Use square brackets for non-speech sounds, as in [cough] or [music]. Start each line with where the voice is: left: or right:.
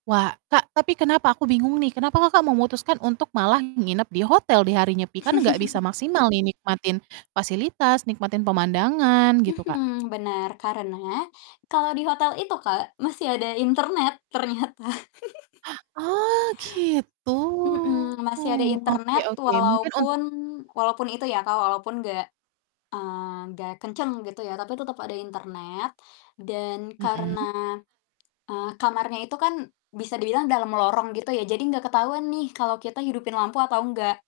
right: Wa Kak, tapi kenapa aku bingung nih kenapa, Kakak, memutuskan untuk malah nginep di hotel di Hari Nyepi, kan nggak bisa
left: [chuckles]
right: maksimal nih nikmatin fasilitas nikmatin pemandangan gitu, Kak?
left: Mhm, benar, karena kalau di hotel itu, Kak, masih ada internet ternyata. [laughs]
right: Ah, gitu,
left: Mhm, masih ada
right: oke
left: internet
right: oke mungkin untuk
left: walaupun walaupun itu ya, Kak, walaupun gak mmm, gak kenceng gitu ya, tapi tetep ada internet dan karena,
right: Mhm.
left: eee, kamarnya itu kan bisa dibilang dalam lorong gitu ya, jadi gak ketahuan nih kalau kita hidupin lampu atau enggak.